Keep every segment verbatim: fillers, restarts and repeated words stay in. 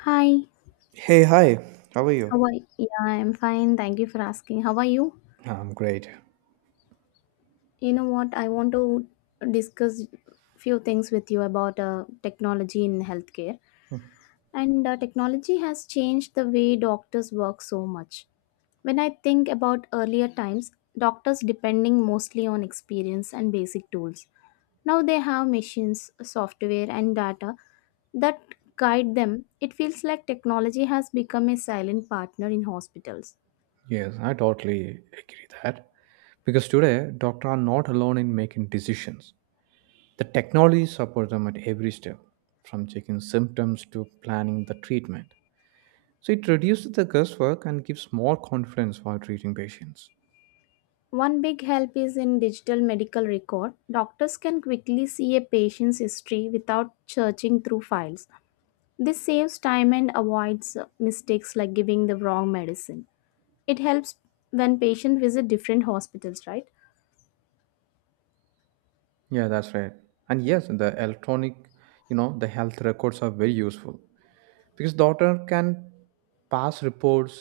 Hi, Hey, hi. How are how you? are you? Yeah, I'm fine. Thank you for asking. How are you? I'm great. You know what? I want to discuss few things with you about uh, technology in healthcare. And uh, technology has changed the way doctors work so much. When I think about earlier times, doctors depending mostly on experience and basic tools. Now they have machines, software, and data that guide them. It feels like technology has become a silent partner in hospitals. Yes, I totally agree that. Because today, doctors are not alone in making decisions. The technology supports them at every step, from checking symptoms to planning the treatment. So it reduces the guesswork and gives more confidence while treating patients. One big help is in digital medical record. Doctors can quickly see a patient's history without searching through files. This saves time and avoids uh, mistakes like giving the wrong medicine. It helps when patients visit different hospitals, right? Yeah, that's right. And yes, the electronic, you know, the health records are very useful. Because daughter can pass reports,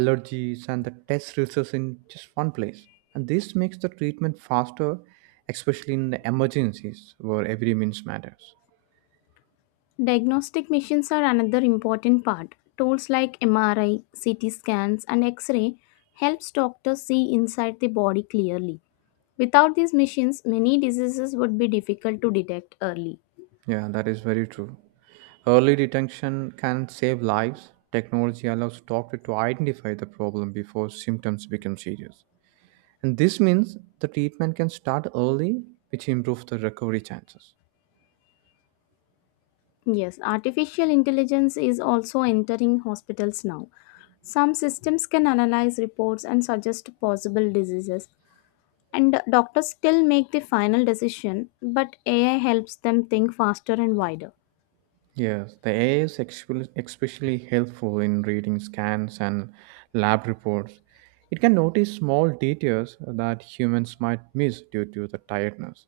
allergies, and the test results in just one place, and this makes the treatment faster, especially in the emergencies where every means matters. Diagnostic machines are another important part. Tools like M R I, C T scans, and X-ray helps doctors see inside the body clearly. Without these machines, many diseases would be difficult to detect early. Yeah, that is very true. Early detection can save lives. Technology allows doctor to identify the problem before symptoms become serious, and this means the treatment can start early, which improves the recovery chances. Yes, artificial intelligence is also entering hospitals now. Some systems can analyze reports and suggest possible diseases, and doctors still make the final decision, but A I helps them think faster and wider. Yes, the A I is expe- especially helpful in reading scans and lab reports. It can notice small details that humans might miss due to the tiredness,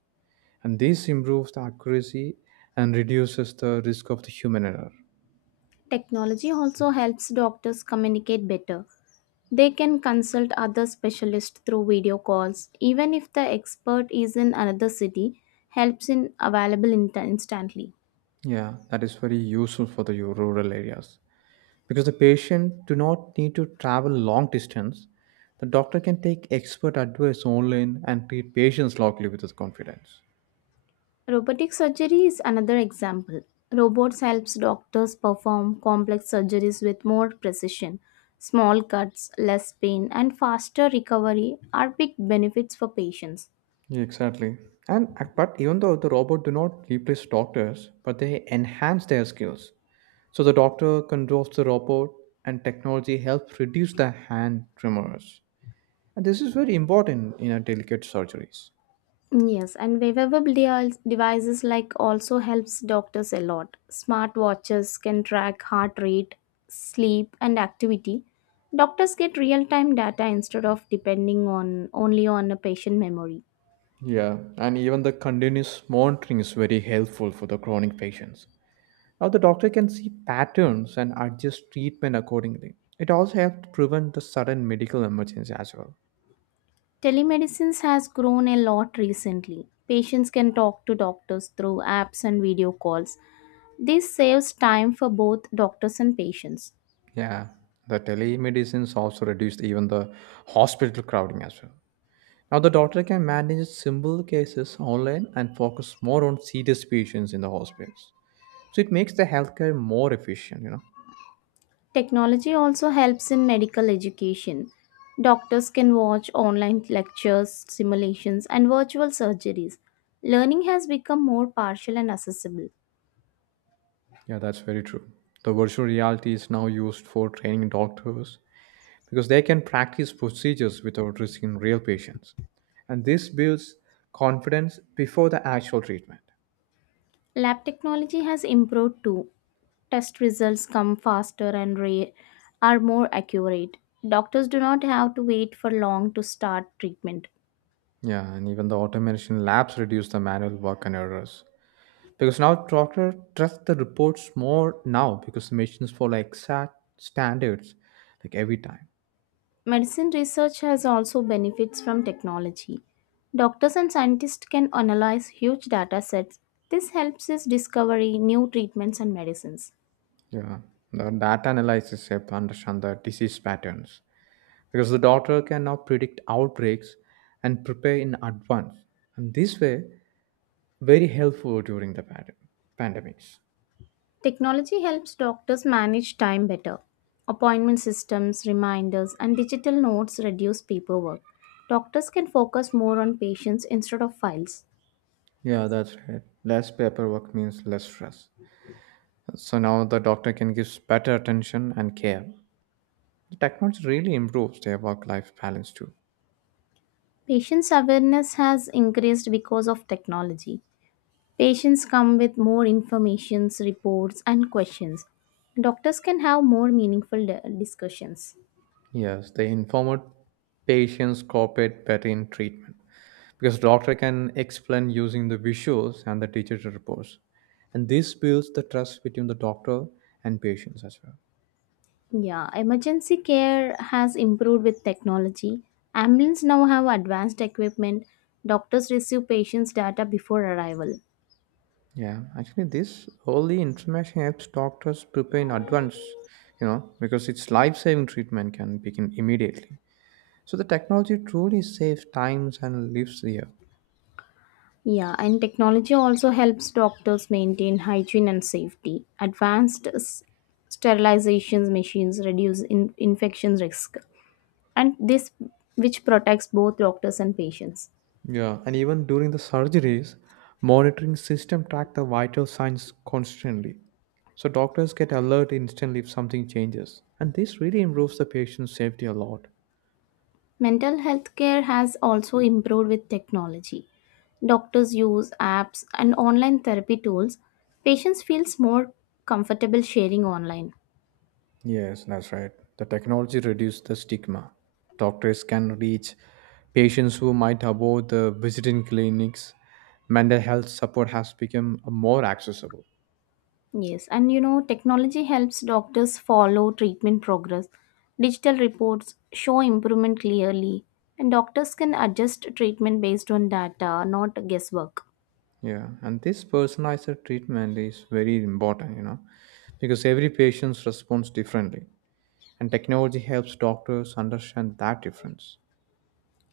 and this improves the accuracy and reduces the risk of the human error. Technology also helps doctors communicate better. They can consult other specialists through video calls, even if the expert is in another city, helps in available insta- instantly. Yeah, that is very useful for the rural areas because the patient do not need to travel long distance. The doctor can take expert advice online and treat patients locally with confidence. Robotic surgery is another example. Robots helps doctors perform complex surgeries with more precision. Small cuts, less pain, and faster recovery are big benefits for patients. Yeah, exactly. And but even though the robot do not replace doctors, but they enhance their skills. So the doctor controls the robot, and technology helps reduce the hand tremors. And this is very important in a delicate surgeries. Yes, and wearable de- devices like also helps doctors a lot. Smart watches can track heart rate, sleep, and activity. Doctors get real-time data instead of depending on only on a patient memory. Yeah, and even the continuous monitoring is very helpful for the chronic patients. Now, the doctor can see patterns and adjust treatment accordingly. It also helps prevent the sudden medical emergency as well. Telemedicine has grown a lot recently. Patients can talk to doctors through apps and video calls. This saves time for both doctors and patients. Yeah, the telemedicines also reduced even the hospital crowding as well. Now the doctor can manage simple cases online and focus more on serious patients in the hospitals. So it makes the healthcare more efficient, you know. Technology also helps in medical education. Doctors can watch online lectures, simulations, and virtual surgeries. Learning has become more partial and accessible. Yeah, that's very true. The virtual reality is now used for training doctors because they can practice procedures without risking real patients. And this builds confidence before the actual treatment. Lab technology has improved too. Test results come faster and ra- are more accurate. Doctors do not have to wait for long to start treatment. Yeah, and even the automation labs reduce the manual work and errors. Because now doctor trust the reports more now because the machines follow exact standards like every time. Medicine research has also benefits from technology. Doctors and scientists can analyze huge data sets. This helps us discovery new treatments and medicines. Yeah. The data analysis help understand the disease patterns because the doctor can now predict outbreaks and prepare in advance. And this way, very helpful during the pand- pandemics. Technology helps doctors manage time better. Appointment systems, reminders, and digital notes reduce paperwork. Doctors can focus more on patients instead of files. Yeah, that's right. Less paperwork means less stress. So now the doctor can give better attention and care. The technology really improves their work life balance too. Patients' awareness has increased because of technology. Patients come with more informations, reports, and questions. Doctors can have more meaningful di- discussions. Yes, they informed patients cooperate better in treatment because doctor can explain using the visuals and the digital reports, and this builds the trust between the doctor and patients as well. Yeah, emergency care has improved with technology. Ambulances now have advanced equipment. Doctors receive patients' data before arrival. Yeah, actually, this early information helps doctors prepare in advance, you know, because its life-saving treatment can begin immediately. So the technology truly saves times and lives here. Yeah, and technology also helps doctors maintain hygiene and safety. Advanced s- sterilizations machines reduce in- infection risk, and this which protects both doctors and patients. Yeah, and even during the surgeries, monitoring system track the vital signs constantly. So doctors get alert instantly if something changes. And this really improves the patient's safety a lot. Mental health care has also improved with technology. Doctors use apps and online therapy tools. Patients feels more comfortable sharing online. Yes, that's right. The technology reduced the stigma. Doctors can reach patients who might avoid the visiting clinics. Mental health support has become more accessible. Yes, and you know technology helps doctors follow treatment progress. Digital reports show improvement clearly, and doctors can adjust treatment based on data, not guesswork. Yeah, and this personalized treatment is very important, you know, because every patient responds differently. And technology helps doctors understand that difference.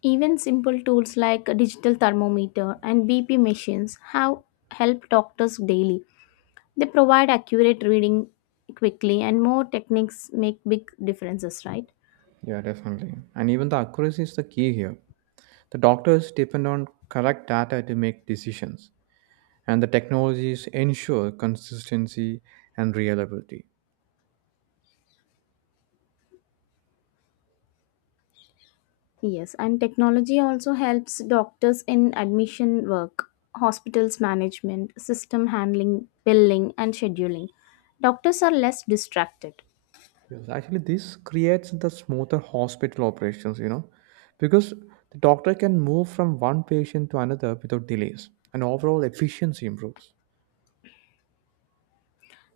Even simple tools like a digital thermometer and B P machines have helped doctors daily. They provide accurate reading quickly, and more techniques make big differences, right? Yeah, definitely. And even the accuracy is the key here. The doctors depend on correct data to make decisions, and the technologies ensure consistency and reliability. Yes, and technology also helps doctors in admission work, hospitals management, system handling, billing and scheduling. Doctors are less distracted. Yes, actually, this creates the smoother hospital operations, you know, because the doctor can move from one patient to another without delays, and overall efficiency improves.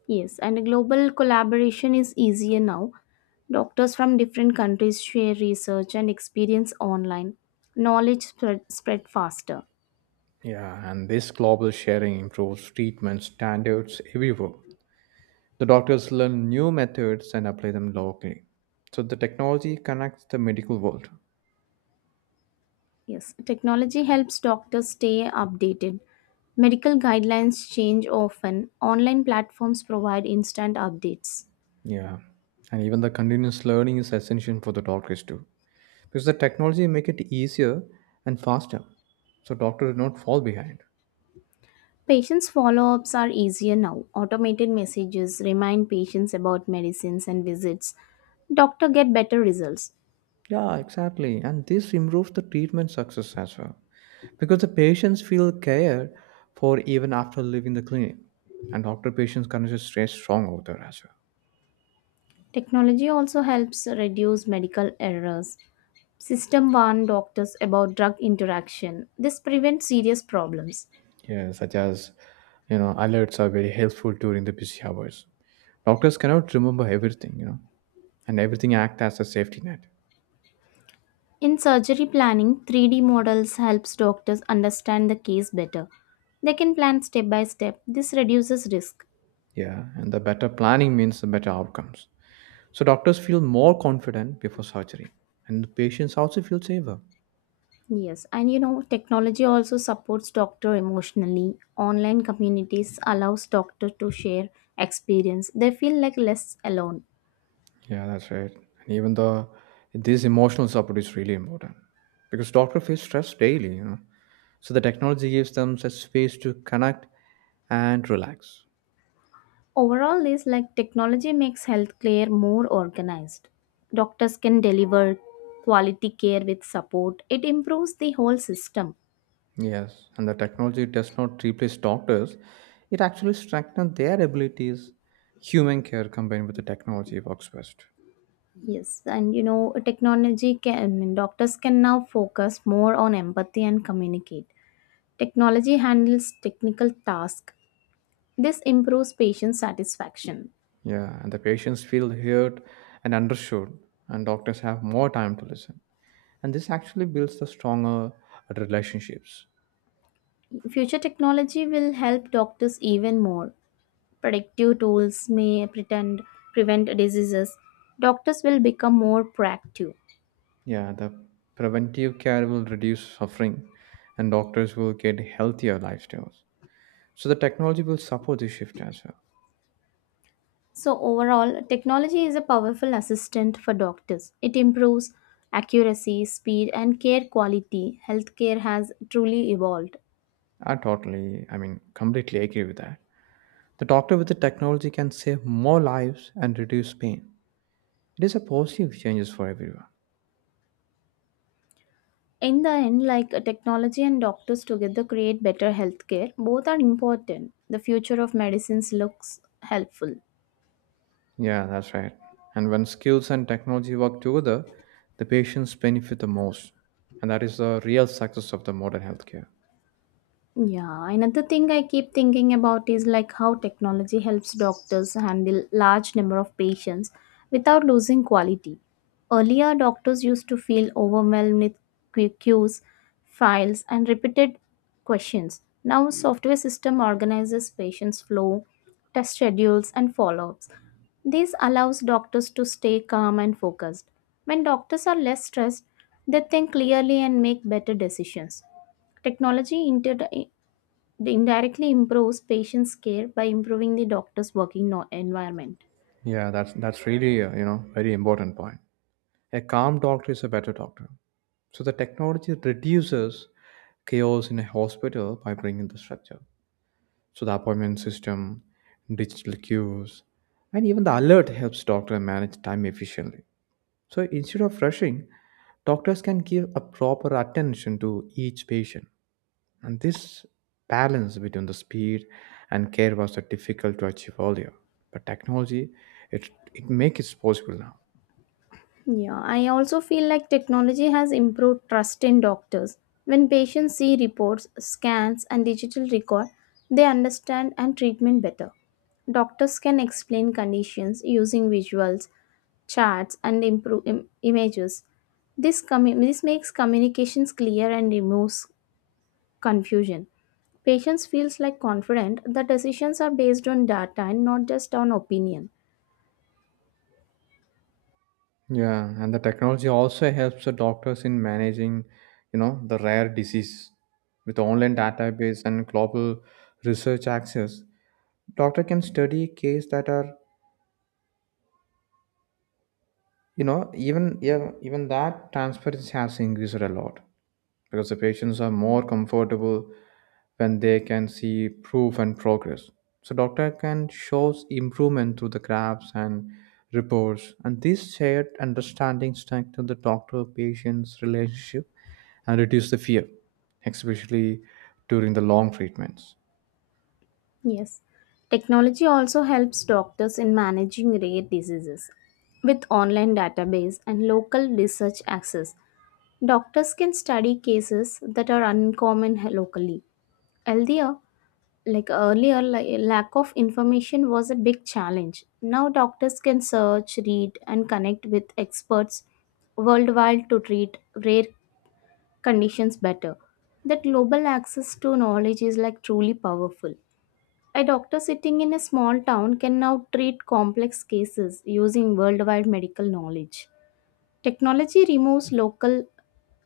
Yes, and global collaboration is easier now. Doctors from different countries share research and experience online. Knowledge spread, spread faster. Yeah, and this global sharing improves treatment standards everywhere. The doctors learn new methods and apply them locally. So the technology connects the medical world. Yes, technology helps doctors stay updated. Medical guidelines change often. Online platforms provide instant updates. Yeah. And even the continuous learning is essential for the doctors too. Because the technology make it easier and faster. So doctors do not fall behind. Patients' follow ups are easier now. Automated messages remind patients about medicines and visits. Doctor get better results. Yeah, exactly. And this improves the treatment success as well. Because the patients feel cared for even after leaving the clinic. And doctor patients connection stays strong over there as well. Technology also helps reduce medical errors. System warn doctors about drug interaction. This prevents serious problems. Yeah, such as, you know, alerts are very helpful during the busy hours. Doctors cannot remember everything, you know, and everything act as a safety net. In surgery planning, three D models helps doctors understand the case better. They can plan step by step. This reduces risk. Yeah, and the better planning means the better outcomes. So doctors feel more confident before surgery, and the patients also feel safer. Yes, and you know, technology also supports doctor emotionally. Online communities allows doctor to share experience. They feel like less alone. Yeah, that's right. And even the this emotional support is really important because doctor face stress daily, you know. So the technology gives them such space to connect and relax. Overall, this like technology makes healthcare more organized. Doctors can deliver quality care with support. It improves the whole system. Yes, and the technology does not replace doctors, it actually strengthens their abilities. Human care combined with the technology works best. Yes, and you know, technology can I mean, doctors can now focus more on empathy and communicate. Technology handles technical tasks. This improves patient satisfaction. Yeah, and the patients feel heard and understood, and doctors have more time to listen. And this actually builds the stronger relationships. Future technology will help doctors even more. Predictive tools may pretend prevent diseases. Doctors will become more proactive. Yeah, the preventive care will reduce suffering, and doctors will get healthier lifestyles. So the technology will support this shift as well. So, overall, technology is a powerful assistant for doctors. It improves accuracy, speed, and care quality. Healthcare has truly evolved. I totally, I mean, completely agree with that. The doctor with the technology can save more lives and reduce pain. It is a positive changes for everyone. In the end, like technology and doctors together create better healthcare, both are important. The future of medicines looks helpful. Yeah, that's right. And when skills and technology work together, the patients benefit the most. And that is the real success of the modern healthcare. Yeah, another thing I keep thinking about is like how technology helps doctors handle large number of patients without losing quality. Earlier, doctors used to feel overwhelmed with que- queues, files, and repeated questions. Now, software system organizes patients' flow, test schedules, and follow-ups. This allows doctors to stay calm and focused. When doctors are less stressed, they think clearly and make better decisions. Technology inter- they indirectly improves patients' care by improving the doctor's working no- environment. Yeah, that's that's really uh, you know, very important point. A calm doctor is a better doctor. So the technology reduces chaos in a hospital by bringing the structure. So the appointment system, digital queues, and even the alert helps doctor manage time efficiently. So instead of rushing, doctors can give a proper attention to each patient. And this balance between the speed and care was uh, difficult to achieve earlier. But technology, it it makes it possible now. Yeah, I also feel like technology has improved trust in doctors. When patients see reports, scans, and digital record, they understand and treatment better. Doctors can explain conditions using visuals, charts, and improve im- images. This, commu- this makes communications clear and removes confusion. Patients feels like confident that decisions are based on data and not just on opinion. Yeah, and the technology also helps the doctors in managing, you know, the rare disease with online database and global research access. Doctor can study cases that are, you know, even yeah, even that transparency has increased a lot because the patients are more comfortable when they can see proof and progress. So doctor can shows improvement through the graphs and reports, and this shared understanding strengthen the doctor patient's relationship and reduce the fear, especially during the long treatments. Yes. Technology also helps doctors in managing rare diseases. With online database and local research access, doctors can study cases that are uncommon locally. Earlier, like earlier, li- Lack of information was a big challenge. Now doctors can search, read, and connect with experts worldwide to treat rare conditions better. That global access to knowledge is like truly powerful. A doctor sitting in a small town can now treat complex cases using worldwide medical knowledge. Technology removes local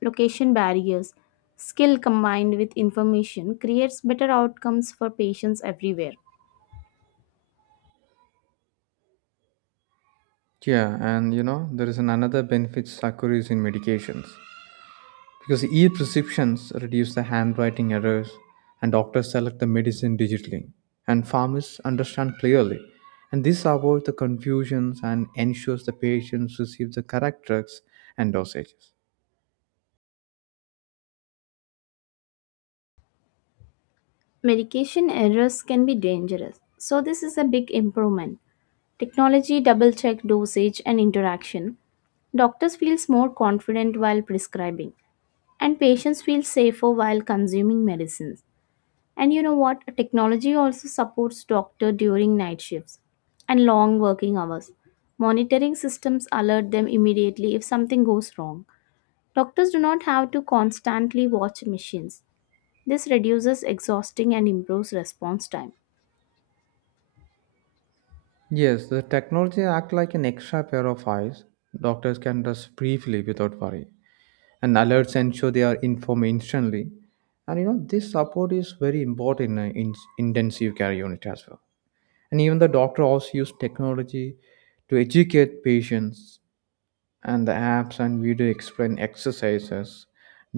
location barriers. Skill combined with information creates better outcomes for patients everywhere. Yeah, and you know there is an another benefits accrues in medications because e-prescriptions reduce the handwriting errors, and doctors select the medicine digitally, and farmers understand clearly, and this avoids the confusions and ensures the patients receive the correct drugs and dosages. Medication errors can be dangerous, so this is a big improvement. Technology double check dosage and interaction. Doctors feels more confident while prescribing, and patients feel safer while consuming medicines. And you know what? Technology also supports doctor during night shifts and long working hours. Monitoring systems alert them immediately if something goes wrong. Doctors do not have to constantly watch machines. This reduces exhausting and improves response time. Yes, the technology act like an extra pair of eyes. Doctors can just briefly without worry, and alerts ensure they are informed instantly. And you know this support is very important in in intensive care unit as well. And even the doctor also used technology to educate patients, and the apps and video explain exercises,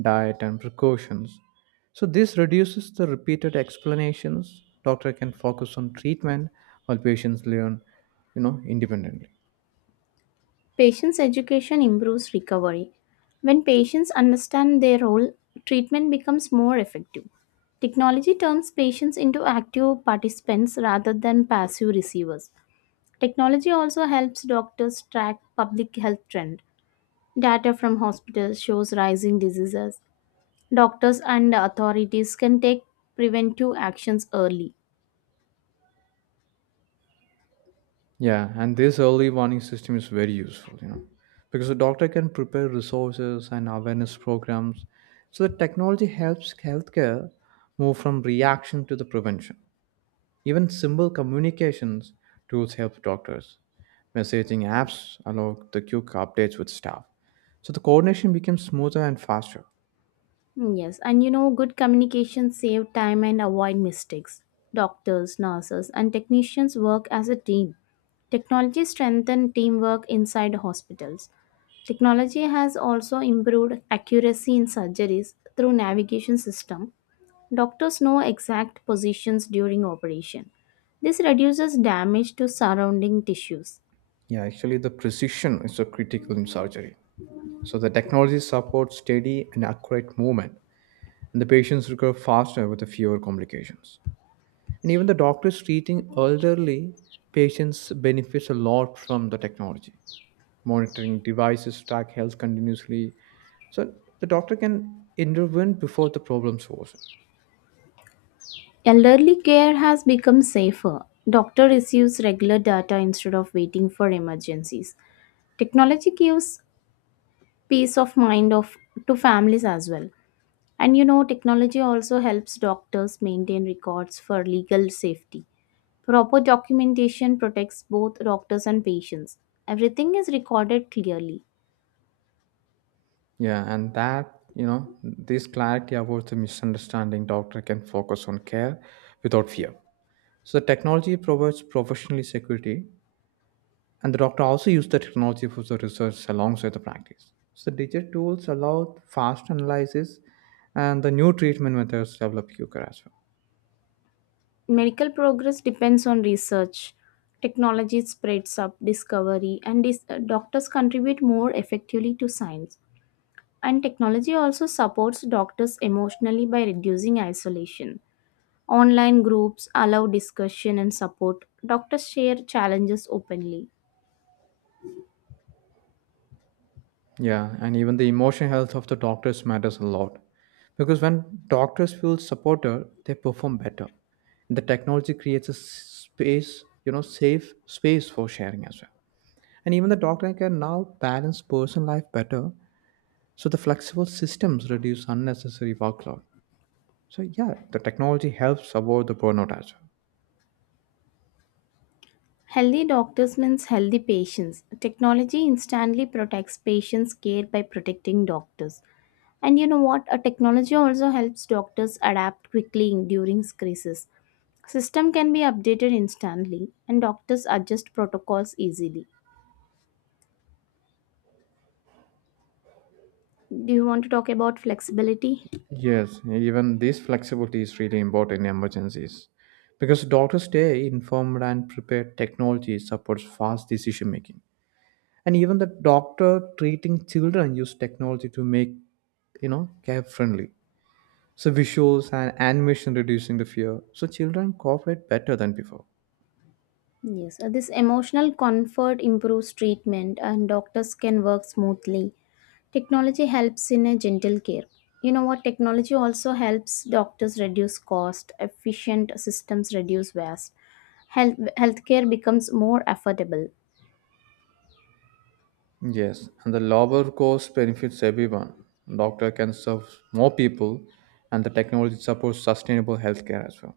diet, and precautions. So this reduces the repeated explanations. Doctor can focus on treatment while patients learn, you know, independently. Patients' education improves recovery. When patients understand their role, treatment becomes more effective. Technology turns patients into active participants rather than passive receivers. Technology also helps doctors track public health trend. Data from hospitals shows rising diseases. Doctors and authorities can take preventive actions early. Yeah, and this early warning system is very useful, you know, because the doctor can prepare resources and awareness programs. So the technology helps healthcare move from reaction to the prevention. Even simple communications tools help doctors. Messaging apps allow the quick updates with staff. So the coordination becomes smoother and faster. Yes, and you know, good communication save time and avoid mistakes. Doctors, nurses, and technicians work as a team. Technology strengthened teamwork inside hospitals. Technology has also improved accuracy in surgeries through navigation system. Doctors know exact positions during operation. This reduces damage to surrounding tissues. Yeah, actually, the precision is so critical in surgery. So the technology supports steady and accurate movement, and the patients recover faster with fewer complications. And even the doctors treating elderly patients benefits a lot from the technology. Monitoring devices track health continuously, so the doctor can intervene before the problems worsen. Elderly care has become safer. Doctor receives regular data instead of waiting for emergencies. Technology gives peace of mind of to families as well. And you know, technology also helps doctors maintain records for legal safety. Proper documentation protects both doctors and patients. Everything is recorded clearly. Yeah, and that you know this clarity avoids the misunderstanding, doctor can focus on care without fear. So the technology provides professional security, and the doctor also use the technology for the research alongside the practice. So digital tools allow fast analysis, and the new treatment methods develop quicker as well. Medical progress depends on research. Technology spreads up discovery, and dis- uh, doctors contribute more effectively to science. And technology also supports doctors emotionally by reducing isolation. Online groups allow discussion and support. Doctors share challenges openly. Yeah, and even the emotional health of the doctors matters a lot. Because when doctors feel supported, they perform better. And the technology creates a s- space, you know, safe space for sharing as well. And even the doctor can now balance personal life better. So the flexible systems reduce unnecessary workload. So yeah, the technology helps avoid the burnout as well. Healthy doctors means healthy patients. Technology instantly protects patients' care by protecting doctors. And you know what? A technology also helps doctors adapt quickly in- during crises. System can be updated instantly, and doctors adjust protocols easily. Do you want to talk about flexibility? Yes, even this flexibility is really important in emergencies because doctors stay informed and prepared. Technology supports fast decision making, and even the doctor treating children use technology to make, you know, care friendly. So visuals and animation reducing the fear, so children cooperate better than before. Yes, uh, this emotional comfort improves treatment, and doctors can work smoothly. Technology helps in a gentle care. You know what? Technology also helps doctors reduce cost, efficient systems reduce waste, health healthcare becomes more affordable. Yes, and the lower cost benefits everyone. Doctor can serve more people, and the technology supports sustainable healthcare as well.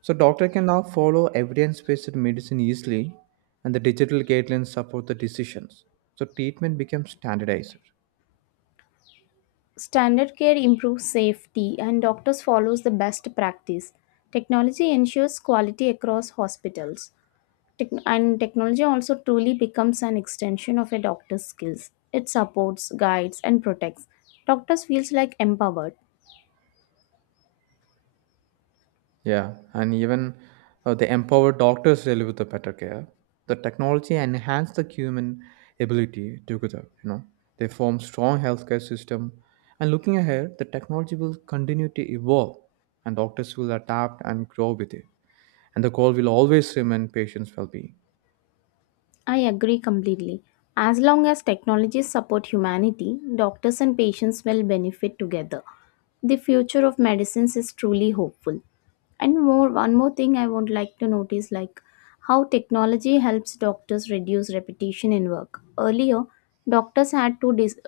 So doctor can now follow evidence-based medicine easily and the digital guidelines support the decisions. So treatment becomes standardized. Standard care improves safety and doctors follows the best practice. Technology ensures quality across hospitals. Tech- and technology also truly becomes an extension of a doctor's skills. It supports, guides and protects. Doctors feels like empowered. Yeah, and even uh, the empowered doctors deliver the better care. The technology enhance the human ability together, you know. They form strong healthcare system. And looking ahead, the technology will continue to evolve and doctors will adapt and grow with it. And the goal will always remain patients' well-being. I agree completely. As long as technologies support humanity, doctors and patients will benefit together. The future of medicines is truly hopeful. And more one more thing I would like to notice like how technology helps doctors reduce repetition in work. Earlier, doctors had to dis-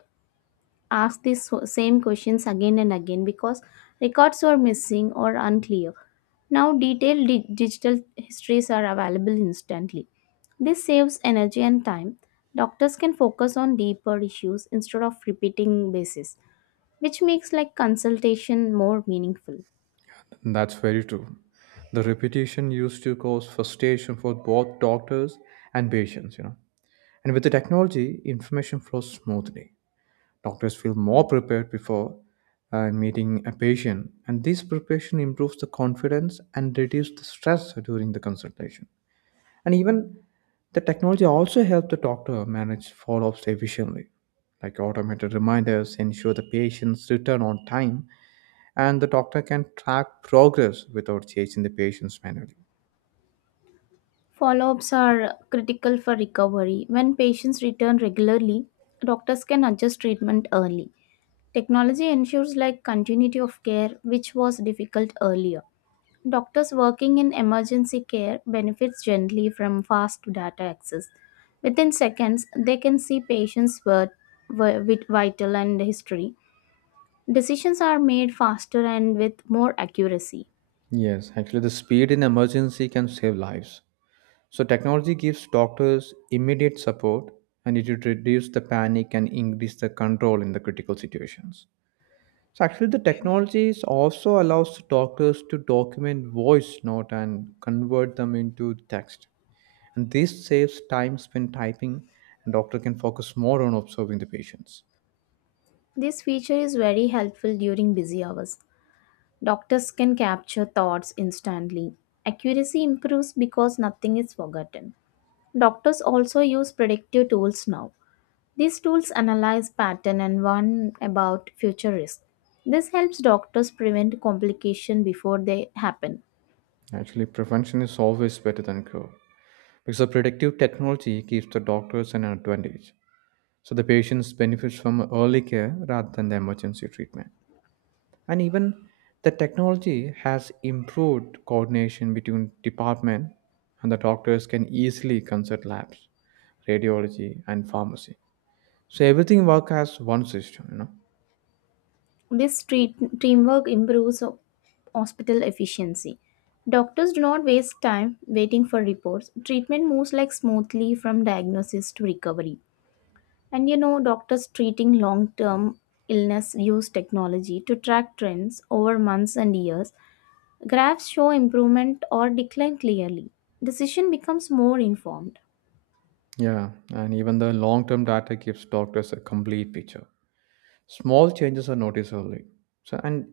ask these so- same questions again and again because records were missing or unclear. Now, detailed di- digital histories are available instantly. This saves energy and time. Doctors can focus on deeper issues instead of repeating bases, which makes like consultation more meaningful. That's very true. The repetition used to cause frustration for both doctors and patients, you know. And with the technology, information flows smoothly. Doctors feel more prepared before uh, meeting a patient, and this preparation improves the confidence and reduces the stress during the consultation. And even the technology also helps the doctor manage follow ups efficiently, like automated reminders ensure the patients return on time and the doctor can track progress without chasing the patients manually. Follow-ups are critical for recovery. When patients return regularly, doctors can adjust treatment early. Technology ensures like continuity of care which was difficult earlier. Doctors working in emergency care benefits greatly from fast data access. Within seconds, they can see patients' birth, vi- with vital and history. Decisions are made faster and with more accuracy. Yes, actually, the speed in emergency can save lives. So, technology gives doctors immediate support and it would reduce the panic and increase the control in the critical situations. So, actually, the technologies also allows doctors to document voice note and convert them into text. And this saves time spent typing, and doctor can focus more on observing the patients. This feature is very helpful during busy hours. Doctors can capture thoughts instantly. Accuracy improves because nothing is forgotten. Doctors also use predictive tools now. These tools analyze pattern and warn about future risk. This helps doctors prevent complication before they happen. Actually, prevention is always better than cure. Because the predictive technology gives the doctors an advantage. So the patients benefit from early care rather than the emergency treatment. And even the technology has improved coordination between department and the doctors can easily consult labs, radiology and pharmacy. So everything work as one system, you know. This treat- teamwork improves ho- hospital efficiency. Doctors do not waste time waiting for reports. Treatment moves like smoothly from diagnosis to recovery. And you know, doctors treating long-term illness use technology to track trends over months and years. Graphs show improvement or decline clearly. Decision becomes more informed. Yeah, and even the long-term data gives doctors a complete picture. Small changes are noticed early. So, and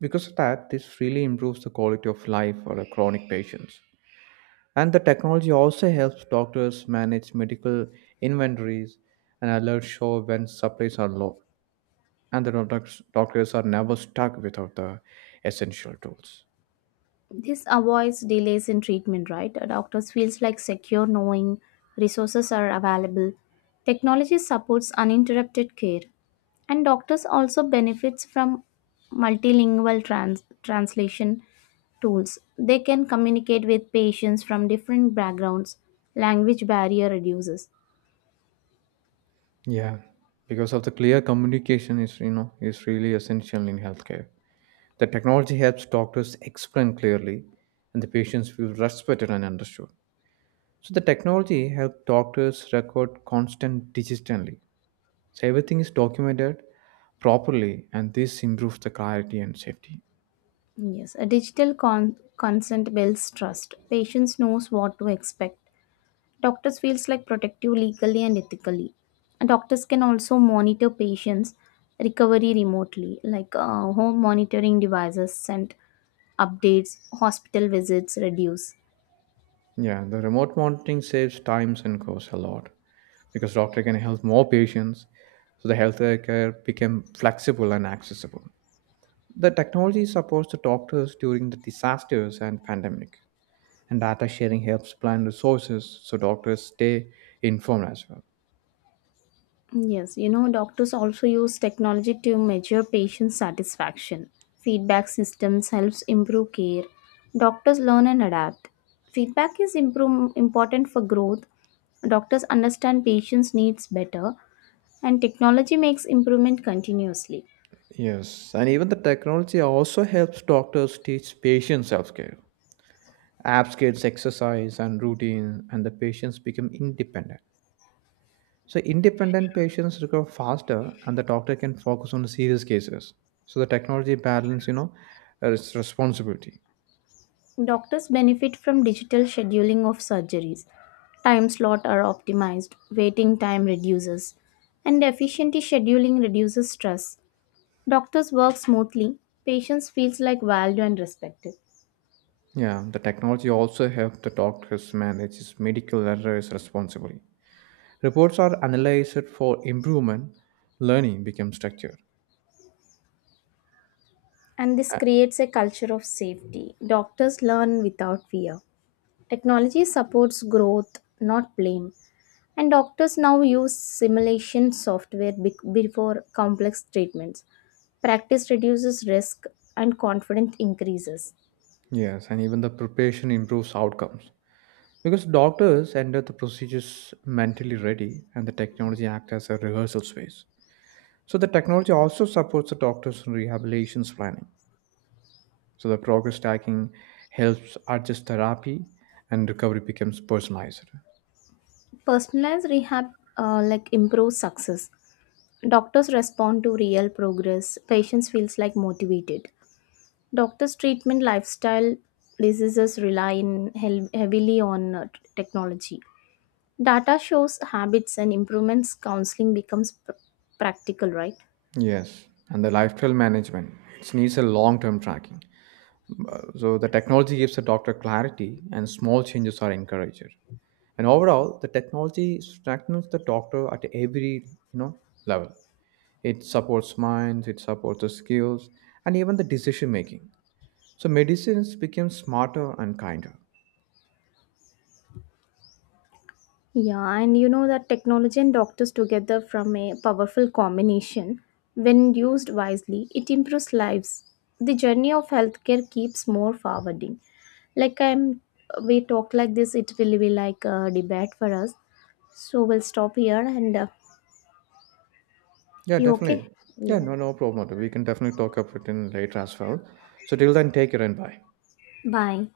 because of that, this really improves the quality of life for the chronic patients. And the technology also helps doctors manage medical inventories and alerts show when supplies are low. And the doctors, doctors are never stuck without the essential tools. This avoids delays in treatment, right? Doctors feels like secure knowing resources are available. Technology supports uninterrupted care, and doctors also benefits from multilingual trans- translation tools. They can communicate with patients from different backgrounds. Language barrier reduces. Yeah, because of the clear communication is you know is really essential in healthcare. The technology helps doctors explain clearly, and the patients feel respected and understood. So the technology helped doctors record constant digitally. So everything is documented properly and this improves the clarity and safety. Yes, a digital con- consent builds trust. Patients knows what to expect. Doctors feels like protective legally and ethically. And doctors can also monitor patients' recovery remotely, like uh, home monitoring devices send updates, hospital visits reduce. Yeah, the remote monitoring saves times and costs a lot because doctor can help more patients so the healthcare care became flexible and accessible. The technology supports the doctors during the disasters and pandemic and data sharing helps plan resources so doctors stay informed as well. Yes, you know, doctors also use technology to measure patient satisfaction. Feedback systems helps improve care. Doctors learn and adapt. Feedback is improve, important for growth. Doctors understand patients' needs better, and technology makes improvement continuously. Yes, and even the technology also helps doctors teach patients self care. Apps gives exercise and routine, and the patients become independent. So, independent patients recover faster, and the doctor can focus on the serious cases. So, the technology balance, you know, uh, its responsibility. Doctors benefit from digital scheduling of surgeries. Time slot are optimized, waiting time reduces, and efficient scheduling reduces stress. Doctors work smoothly, patients feels like valued and respected, Yeah, the technology also helps the doctors manage his medical errors responsibly. Reports are analyzed for improvement, learning becomes structured. and this Uh, creates a culture of safety. Doctors learn without fear. Technology supports growth, not blame, and doctors now use simulation software bec- before complex treatments. Practice reduces risk and confidence increases. Yes, and even the preparation improves outcomes. Because doctors enter the procedures mentally ready and the technology acts as a rehearsal space. So the technology also supports the doctors in rehabilitations planning. So the progress tracking helps adjust therapy and recovery becomes personalized. Personalized rehab uh, like improves success. Doctors respond to real progress. Patients feels like motivated. Doctors' treatment lifestyle diseases rely in hel- heavily on uh, t- technology. Data shows habits and improvements, counseling becomes pr- practical, right? Yes, and the lifestyle management it needs a long-term tracking. So the technology gives the doctor clarity and small changes are encouraged. And overall, the technology strengthens the doctor at every, you know, level. It supports minds, it supports the skills, and even the decision making. So medicines became smarter and kinder. Yeah, and you know that technology and doctors together form a powerful combination, when used wisely, it improves lives. The journey of healthcare keeps more forwarding. Like I'm, we talk like this, it will be like a debate for us. So we'll stop here and uh, Yeah, you okay? definitely. Yeah, Yeah. no, no problem at all. We can definitely talk about it in later as well. So till then, take care and bye. Bye.